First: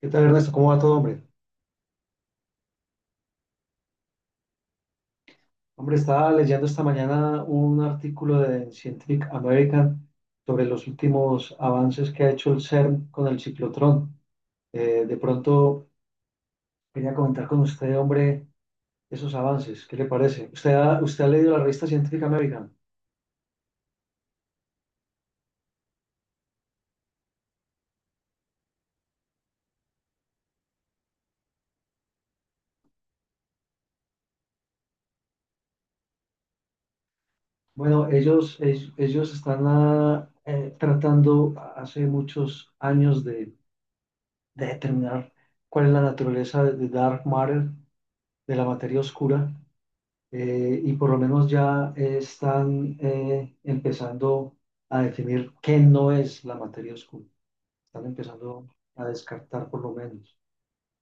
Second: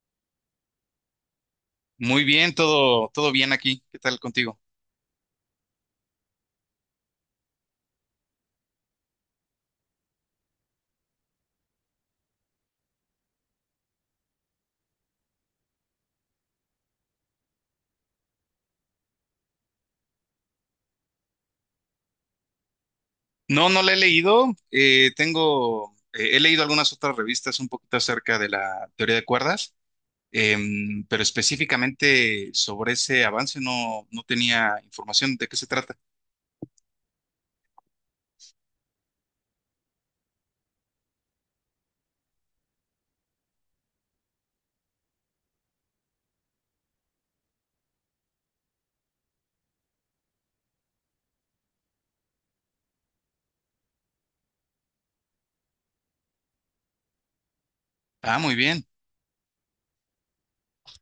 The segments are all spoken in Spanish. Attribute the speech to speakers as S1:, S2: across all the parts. S1: ¿Qué tal, Ernesto? ¿Cómo va todo, hombre?
S2: Muy bien, todo bien aquí. ¿Qué tal contigo?
S1: Hombre, estaba leyendo esta mañana un artículo de Scientific American sobre los últimos avances que ha hecho el CERN con el ciclotrón. De pronto quería comentar con usted, hombre, esos avances. ¿Qué le parece? ¿Usted ha leído la revista Scientific American?
S2: No, no la he leído. Tengo, he leído algunas otras revistas un poquito acerca de la teoría de cuerdas, pero específicamente sobre ese avance no, no tenía información de qué se trata.
S1: Bueno, ellos están tratando hace muchos años de determinar cuál es la naturaleza de dark matter, de la materia oscura, y por lo menos ya están empezando a definir qué no es la materia oscura. Están
S2: Ah, muy
S1: empezando
S2: bien.
S1: a descartar, por lo menos.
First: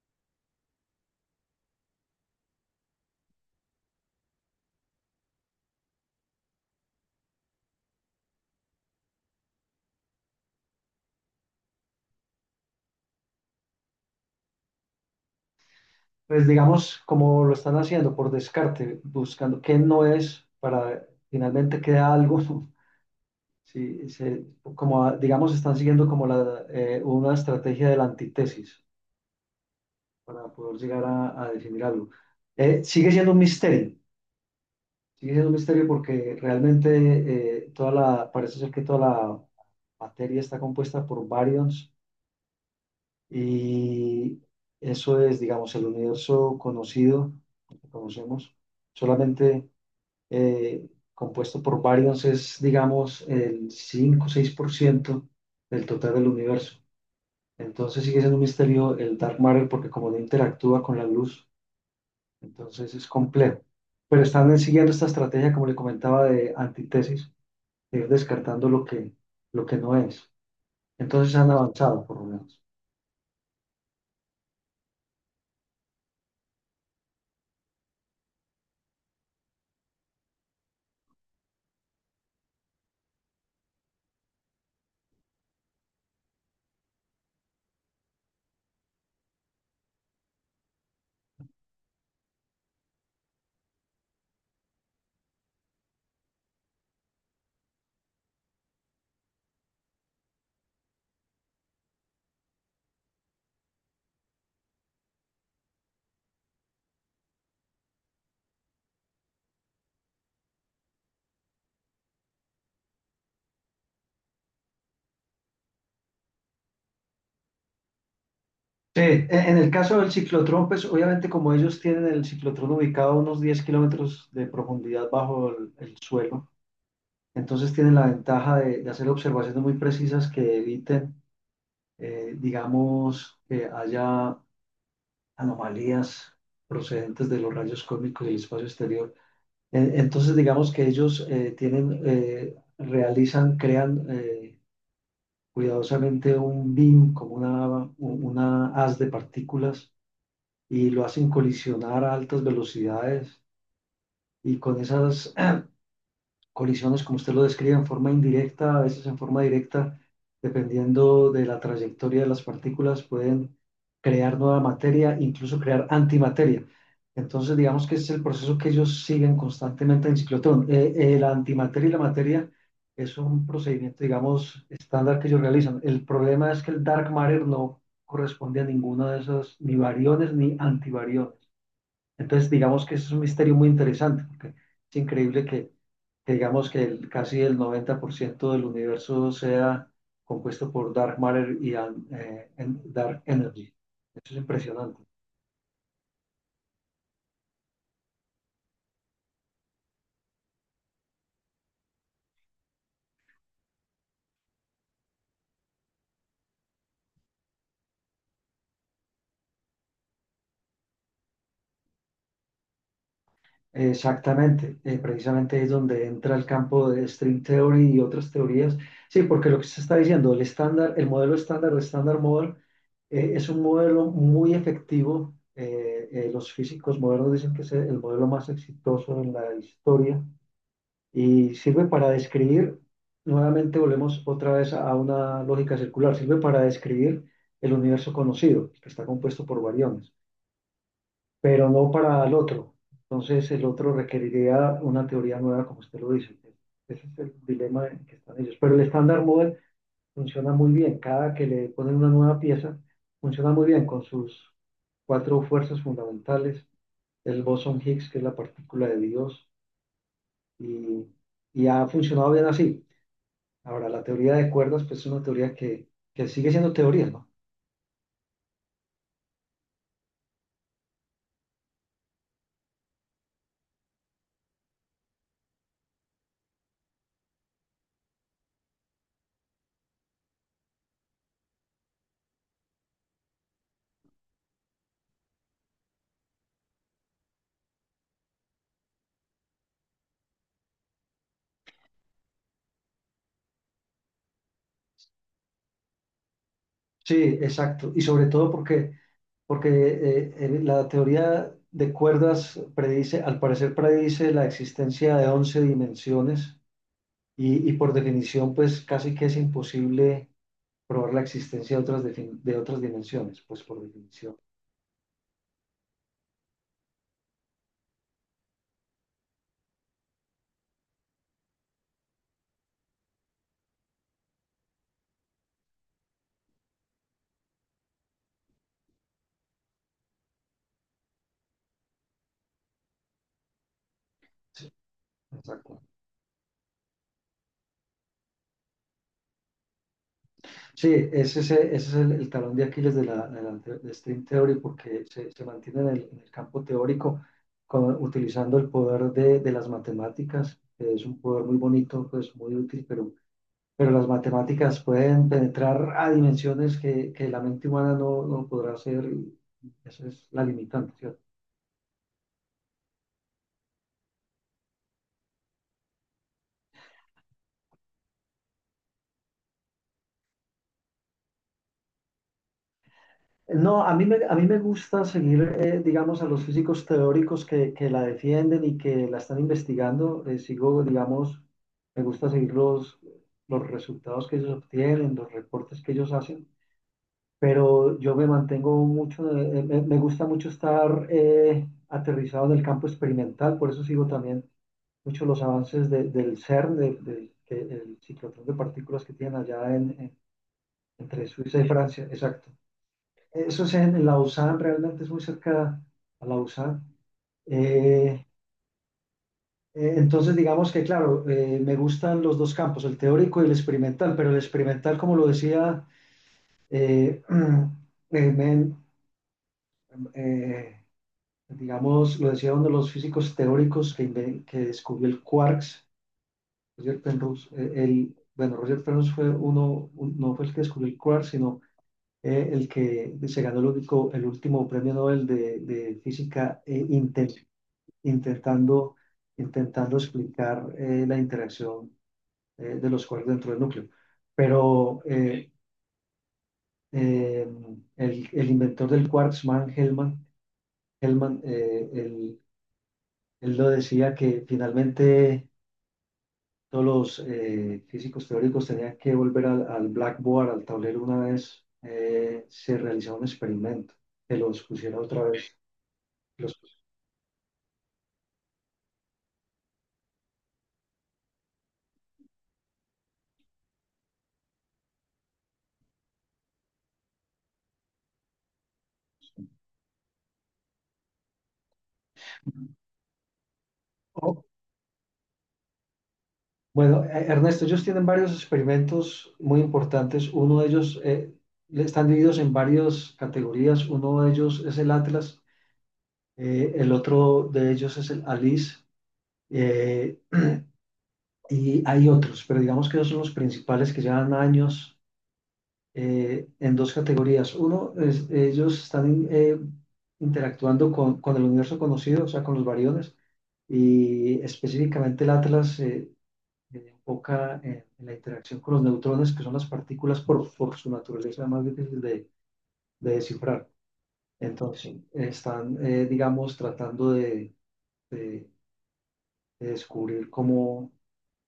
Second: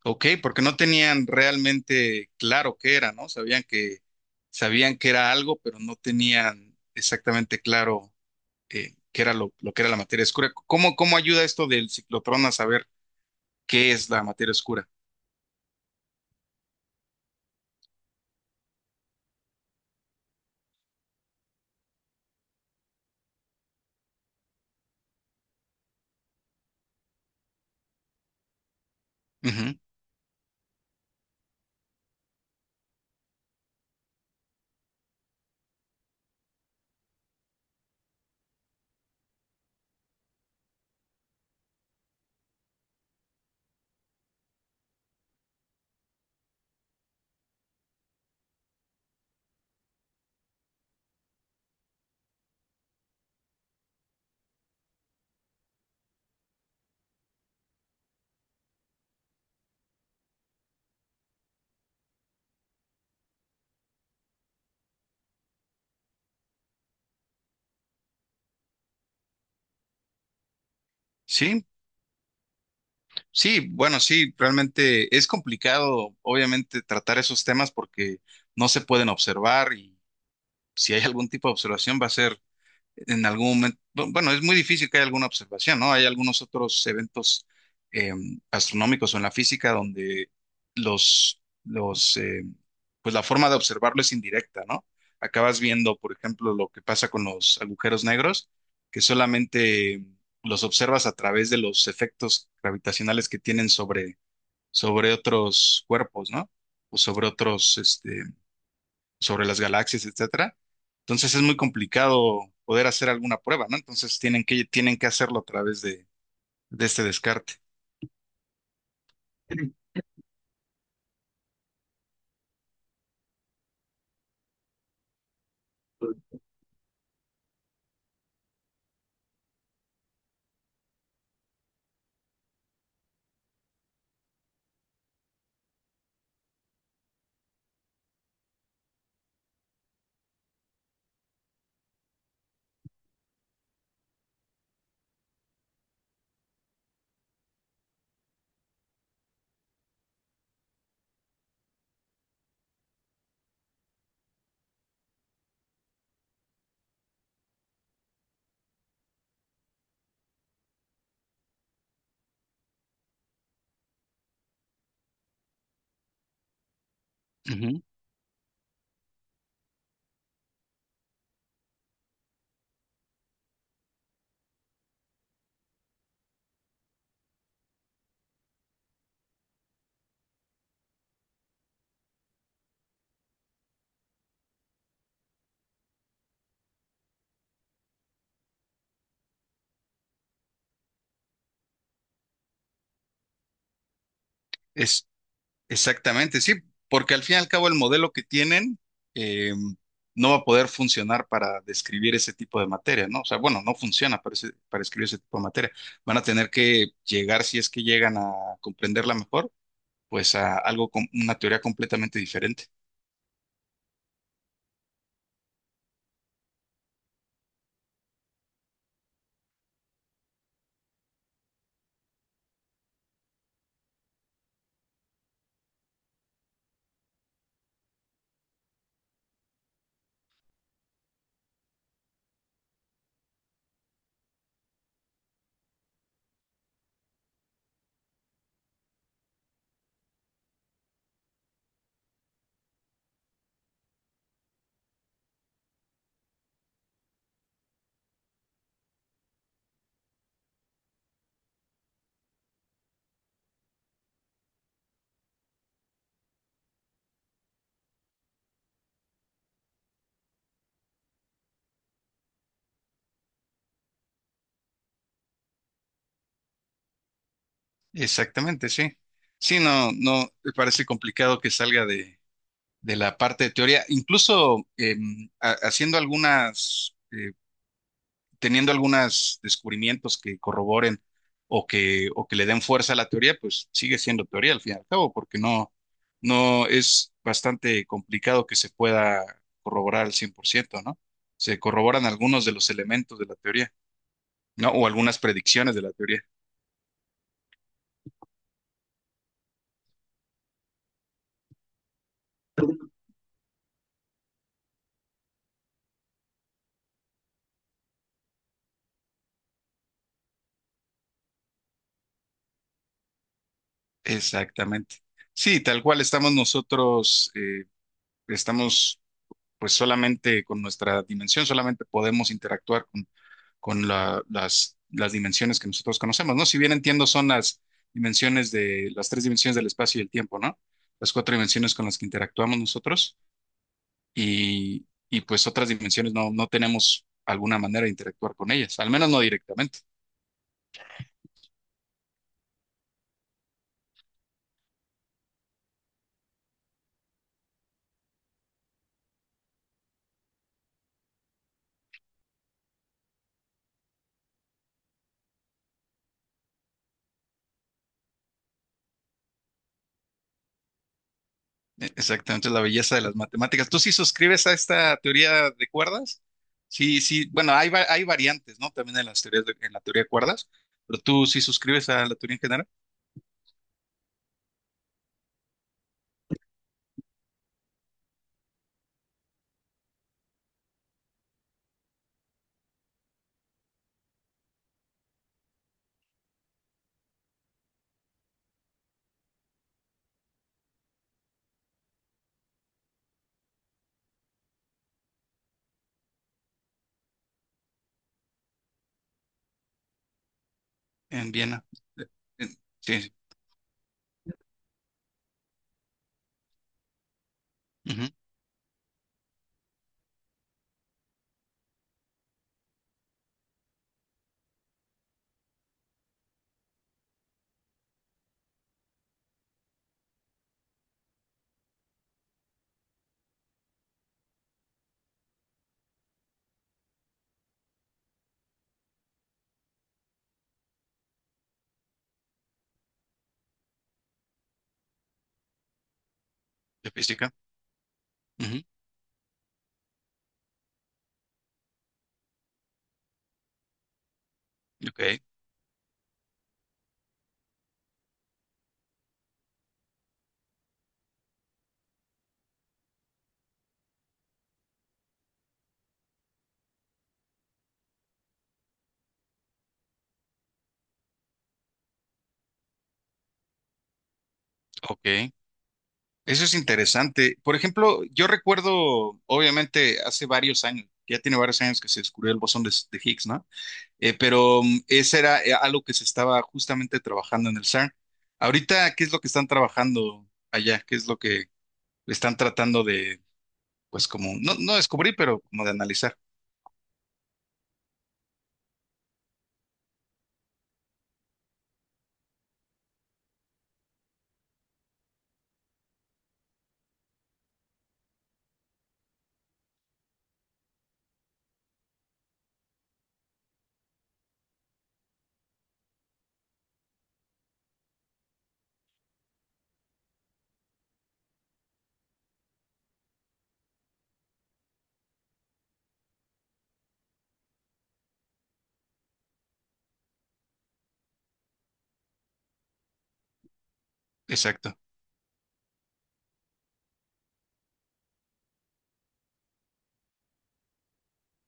S2: Ok, porque no tenían realmente claro qué era, ¿no? Sabían que era algo, pero no tenían exactamente claro qué era lo que era la materia oscura. ¿Cómo, cómo ayuda esto del ciclotrón a saber qué es la materia oscura?
S1: Pues digamos, como lo están haciendo por descarte, buscando qué no es, para finalmente queda algo. Sí, digamos, están siguiendo como una estrategia de la antítesis
S2: Ujú.
S1: para poder llegar a definir algo. Sigue siendo un misterio. Sigue siendo un misterio, porque realmente parece ser que toda la materia está compuesta por baryons, y eso es, digamos, el universo conocido, que conocemos, solamente eh, compuesto por baryons, es, digamos, el 5 o 6% del total del universo. Entonces sigue siendo un misterio el dark matter, porque como no interactúa con la luz, entonces es complejo. Pero están siguiendo esta estrategia, como le comentaba, de antítesis, ir descartando lo que no es. Entonces han
S2: Sí,
S1: avanzado, por lo menos.
S2: sí, bueno, sí, realmente es complicado, obviamente, tratar esos temas porque no se pueden observar, y si hay algún tipo de observación va a ser en algún momento. Bueno, es muy difícil que haya alguna observación, ¿no? Hay algunos otros eventos eh, astronómicos o en la física donde los, los, eh, pues la forma de observarlo es indirecta, ¿no? Acabas viendo, por ejemplo, lo que pasa con los agujeros negros, que solamente los observas a través de los efectos gravitacionales que tienen sobre otros cuerpos, ¿no? O sobre otros, este, sobre las galaxias, etcétera. Entonces es muy complicado poder hacer alguna prueba, ¿no? Entonces tienen que hacerlo a través de este descarte.
S1: Sí, en el caso del ciclotrón, pues obviamente como ellos tienen el ciclotrón ubicado a unos 10 kilómetros de profundidad bajo el suelo, entonces tienen la ventaja de hacer observaciones muy precisas que eviten, digamos, que haya anomalías procedentes de los rayos cósmicos del espacio exterior. Entonces, digamos que ellos realizan, crean, cuidadosamente, un BIM, como una haz de partículas, y lo hacen colisionar a altas velocidades, y con esas colisiones, como usted lo describe, en forma indirecta, a veces en forma directa, dependiendo de la trayectoria de las partículas, pueden crear nueva materia, incluso crear antimateria. Entonces,
S2: Ujú.
S1: digamos que ese es el proceso que ellos siguen constantemente en ciclotrón. La antimateria y la materia es un procedimiento, digamos, estándar, que ellos realizan. El problema es que el dark matter no corresponde a ninguna de esas, ni variones ni antivariones. Entonces, digamos que eso es un misterio muy interesante, porque es increíble que digamos que casi el 90% del universo sea compuesto por dark matter y dark energy. Eso es impresionante.
S2: Es exactamente, sí, porque al fin y al cabo el modelo que tienen eh, no va a poder funcionar para describir ese tipo de materia, ¿no? O sea, bueno, no funciona para, para escribir ese tipo de materia. Van a tener que llegar, si es que llegan a comprenderla mejor, pues a algo con una teoría completamente diferente.
S1: Exactamente, precisamente es donde entra el campo de string theory y otras teorías. Sí, porque lo que se está diciendo, el estándar, el modelo estándar o estándar model, es un modelo muy efectivo. Los físicos modernos dicen que es el modelo más exitoso en la historia, y sirve para describir, nuevamente volvemos otra vez a una lógica circular, sirve para describir el universo conocido, que está compuesto por variones, pero no para el otro. Entonces el otro requeriría una teoría nueva, como usted lo dice. Ese es el dilema en que están ellos. Pero el estándar model funciona muy bien. Cada que le ponen una nueva pieza, funciona muy bien con sus cuatro fuerzas fundamentales, el bosón Higgs, que es la partícula de Dios, y, y ha funcionado bien así. Ahora, la teoría de cuerdas, pues es una teoría que sigue siendo teoría, ¿no?
S2: Exactamente, sí. Sí, no, no, me parece complicado que salga de la parte de teoría. Incluso haciendo algunas, teniendo algunos descubrimientos que corroboren o que le den fuerza a la teoría, pues sigue siendo teoría al fin y al cabo, porque no, no es bastante complicado que se pueda corroborar al 100%, ¿no? Se corroboran algunos de los elementos de la teoría, ¿no? O algunas predicciones de la teoría.
S1: Sí, exacto. Y sobre todo porque la teoría de cuerdas predice, al parecer predice, la existencia de 11 dimensiones, y por definición, pues casi que es imposible probar la existencia de otras, de otras dimensiones, pues por definición.
S2: Exactamente. Sí, tal cual estamos nosotros, estamos pues solamente con nuestra dimensión, solamente podemos interactuar con las dimensiones que nosotros conocemos, ¿no? Si bien entiendo son las dimensiones de las tres dimensiones del espacio y el tiempo, ¿no? Las cuatro dimensiones con las que interactuamos nosotros
S1: Sí,
S2: y pues otras
S1: exacto.
S2: dimensiones no, no tenemos alguna manera de interactuar con ellas, al menos no directamente.
S1: Sí, ese es el talón de Aquiles de String Theory, porque se mantiene en en el campo teórico, utilizando el poder de las matemáticas, que es un poder muy bonito, pues muy útil, pero las matemáticas pueden penetrar a dimensiones que la mente humana no podrá hacer, y esa es la limitante, ¿cierto?
S2: E- exactamente, la belleza de las matemáticas. ¿Tú sí suscribes a esta teoría de cuerdas? Sí, sí, bueno, hay variantes, ¿no? También en en la teoría de cuerdas, pero tú sí suscribes a la teoría en general
S1: No, a mí me gusta seguir, digamos, a los físicos teóricos que la defienden y que la están investigando. Sigo, digamos, me gusta seguir los resultados que ellos obtienen, los reportes que ellos hacen, pero yo me mantengo mucho, me gusta mucho estar aterrizado en el campo experimental, por eso sigo también mucho los avances del CERN, el ciclotrón de partículas que tienen allá entre
S2: en
S1: Suiza
S2: Viena.
S1: y Francia,
S2: De-
S1: exacto.
S2: sí, sí.
S1: Eso es en Lausanne, realmente es muy cerca a Lausanne.
S2: Ujú.
S1: Eh, entonces, digamos que, claro, me gustan los dos campos, el teórico y el experimental, pero el experimental, como lo decía, eh, eh, me- eh, digamos, lo decía uno de los físicos teóricos que descubrió el quarks, Roger Penrose. Bueno, Roger Penrose fue uno, no fue el que descubrió el quark, sino el que se ganó el, único, el último premio Nobel de física,
S2: De física. Ujú.
S1: intentando, intentando explicar la interacción de los quarks dentro del núcleo. Pero
S2: Ok,
S1: eh, el inventor del quarksman, Hellman, él lo decía, que finalmente todos los físicos teóricos tenían que volver al blackboard, al tablero, una vez se realizaba un experimento, que los pusiera otra
S2: ok.
S1: vez.
S2: Eso es
S1: Los...
S2: interesante. Por ejemplo, yo recuerdo, obviamente, hace varios años, ya tiene varios años que se descubrió el bosón de Higgs, ¿no? Pero ese era algo que se estaba justamente trabajando en el CERN. Ahorita, ¿qué es lo que están trabajando allá? ¿Qué es lo que están tratando de, pues como,
S1: o,
S2: no, no descubrir, pero como de analizar?
S1: Bueno, Ernesto, ellos tienen varios experimentos muy importantes. Uno de ellos, están divididos en varias categorías. Uno de ellos es el Atlas, el otro de ellos es el ALICE, eh, y hay otros, pero digamos que esos son los principales que llevan años, en dos categorías. Uno es, ellos están interactuando con el universo conocido, o sea, con los variones, y específicamente el Atlas. Enfoca en la interacción con los neutrones, que son las partículas por su naturaleza más difíciles de descifrar.
S2: Exacto,
S1: Entonces, están, digamos, tratando de- de descubrir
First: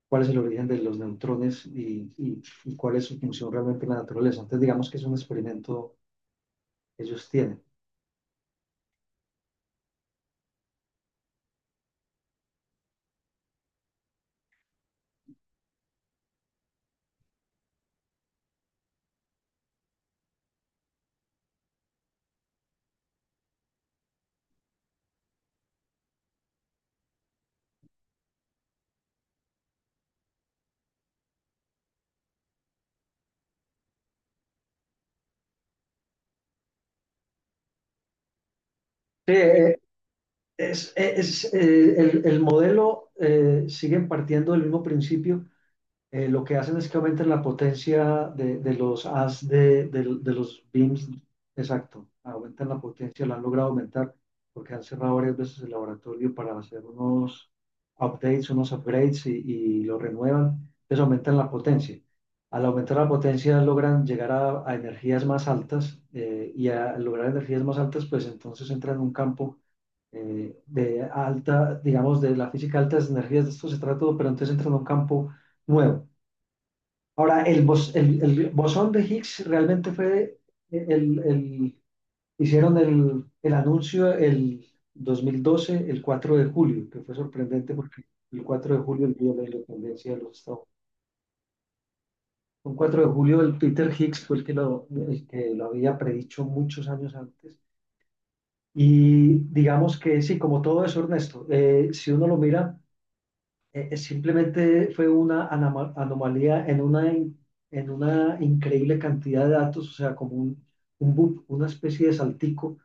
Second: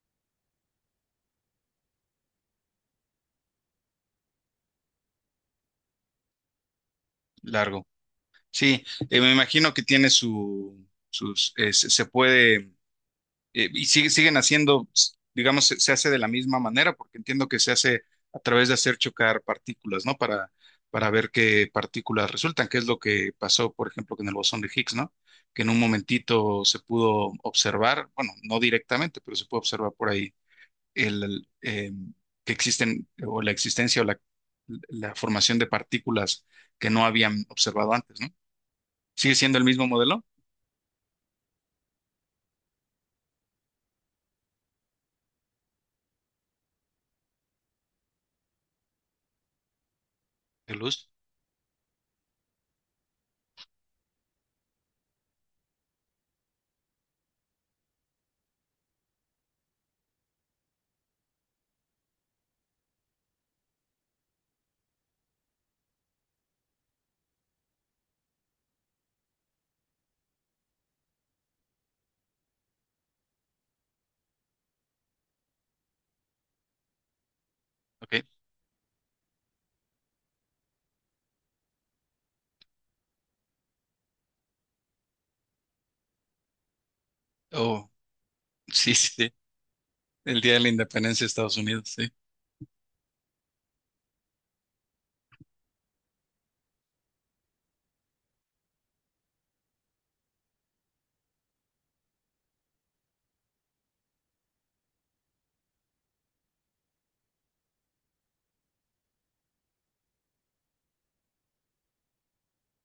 S1: cuál es el origen de los neutrones, y cuál es su función realmente en la naturaleza. Entonces, digamos que es un experimento que ellos tienen.
S2: largo. Sí, me imagino que tiene su, sus, se se puede siguen haciendo, digamos, se hace de la misma manera, porque entiendo que se hace a través de hacer chocar partículas, ¿no? Para ver qué partículas resultan, que es lo que pasó, por ejemplo, con el bosón de Higgs, ¿no? Que en un momentito se pudo observar, bueno, no directamente, pero se puede observar por ahí el, el, eh, que existen, o la existencia la formación de partículas que no habían observado antes, ¿no?
S1: Sí,
S2: Sigue siendo el
S1: eh,
S2: mismo modelo
S1: es, es, eh, el, el modelo sigue partiendo del mismo principio, lo que hacen es que aumentan la potencia de los as de los
S2: de
S1: beams.
S2: luz,
S1: Exacto, aumentan la potencia, la han logrado aumentar porque han cerrado varias veces el laboratorio para hacer unos updates, unos upgrades, y lo renuevan. Entonces aumentan la potencia. Al aumentar la potencia logran llegar a energías más altas, y al lograr energías más altas, pues entonces entran en un campo de alta, digamos, de la física alta, de energías, de esto se trata todo, pero entonces entran en un campo nuevo. Ahora, el, bos- el-
S2: ¿ok?
S1: el bosón de Higgs realmente fue eh, el, el- Hicieron el anuncio el 2012, el 4 de julio, que fue sorprendente
S2: Oh,
S1: porque el cuatro de
S2: sí,
S1: julio, el día
S2: sí,
S1: de la independencia de los
S2: el Día
S1: Estados
S2: de la
S1: Unidos.
S2: Independencia de Estados Unidos, sí.
S1: Un 4 de julio, el Peter Higgs fue el que lo había predicho muchos años antes. Y digamos que sí, como todo eso, Ernesto, si uno lo mira, simplemente fue una anomalía en en una increíble cantidad de datos, o sea, como un bump, una especie de saltico,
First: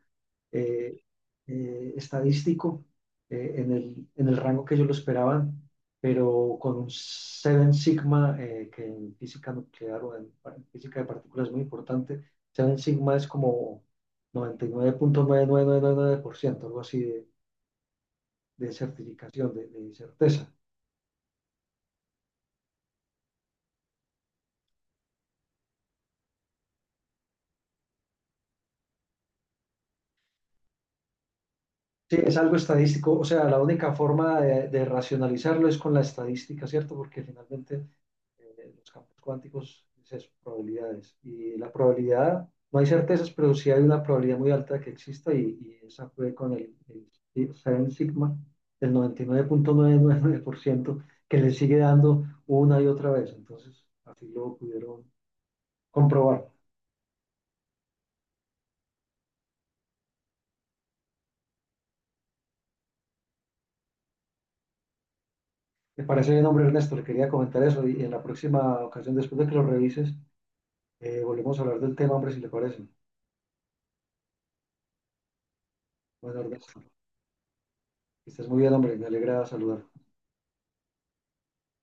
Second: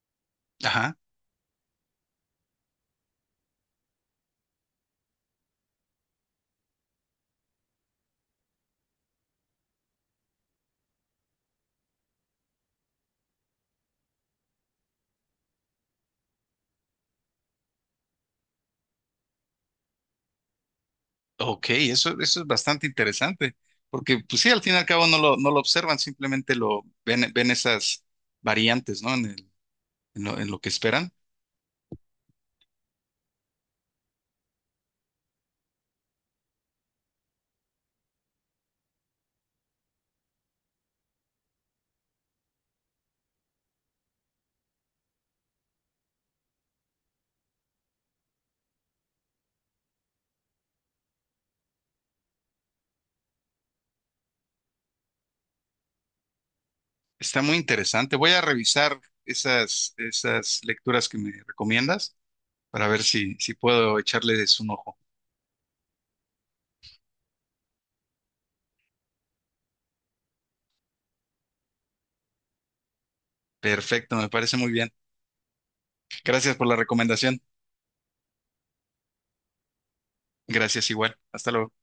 S2: Ajá.
S1: eh, estadístico, en en el rango que ellos lo esperaban, pero con un Seven Sigma, que en física nuclear o en física de partículas es muy importante. Seven Sigma es como noventa y nueve punto nueve nueve nueve nueve punto por ciento, algo así de certificación, de certeza.
S2: Ok, eso es bastante interesante, porque pues sí, al fin y al cabo no lo observan, simplemente lo ven, ven esas variantes, ¿no? En lo que esperan.
S1: Sí, es algo estadístico, o sea, la única forma de racionalizarlo es con la estadística, ¿cierto? Porque finalmente los campos cuánticos es eso, probabilidades. Y la probabilidad, no hay certezas, pero sí hay una probabilidad muy alta de que exista, y esa fue con el Seven Sigma, el 99,99%, que le sigue dando una y otra vez. Entonces, así lo pudieron comprobar.
S2: Está muy interesante. Voy a revisar esas lecturas que me recomiendas para ver si, si puedo echarles un ojo.
S1: Me parece bien, hombre Ernesto, le quería comentar eso, y en la próxima ocasión, después de que lo revises, volvemos a hablar del tema, hombre, si le parece.
S2: Perfecto, me parece muy bien.
S1: Buenas
S2: Gracias
S1: tardes.
S2: por la recomendación.
S1: Que estés muy bien, hombre. Me alegra saludar.
S2: Gracias igual. Hasta luego.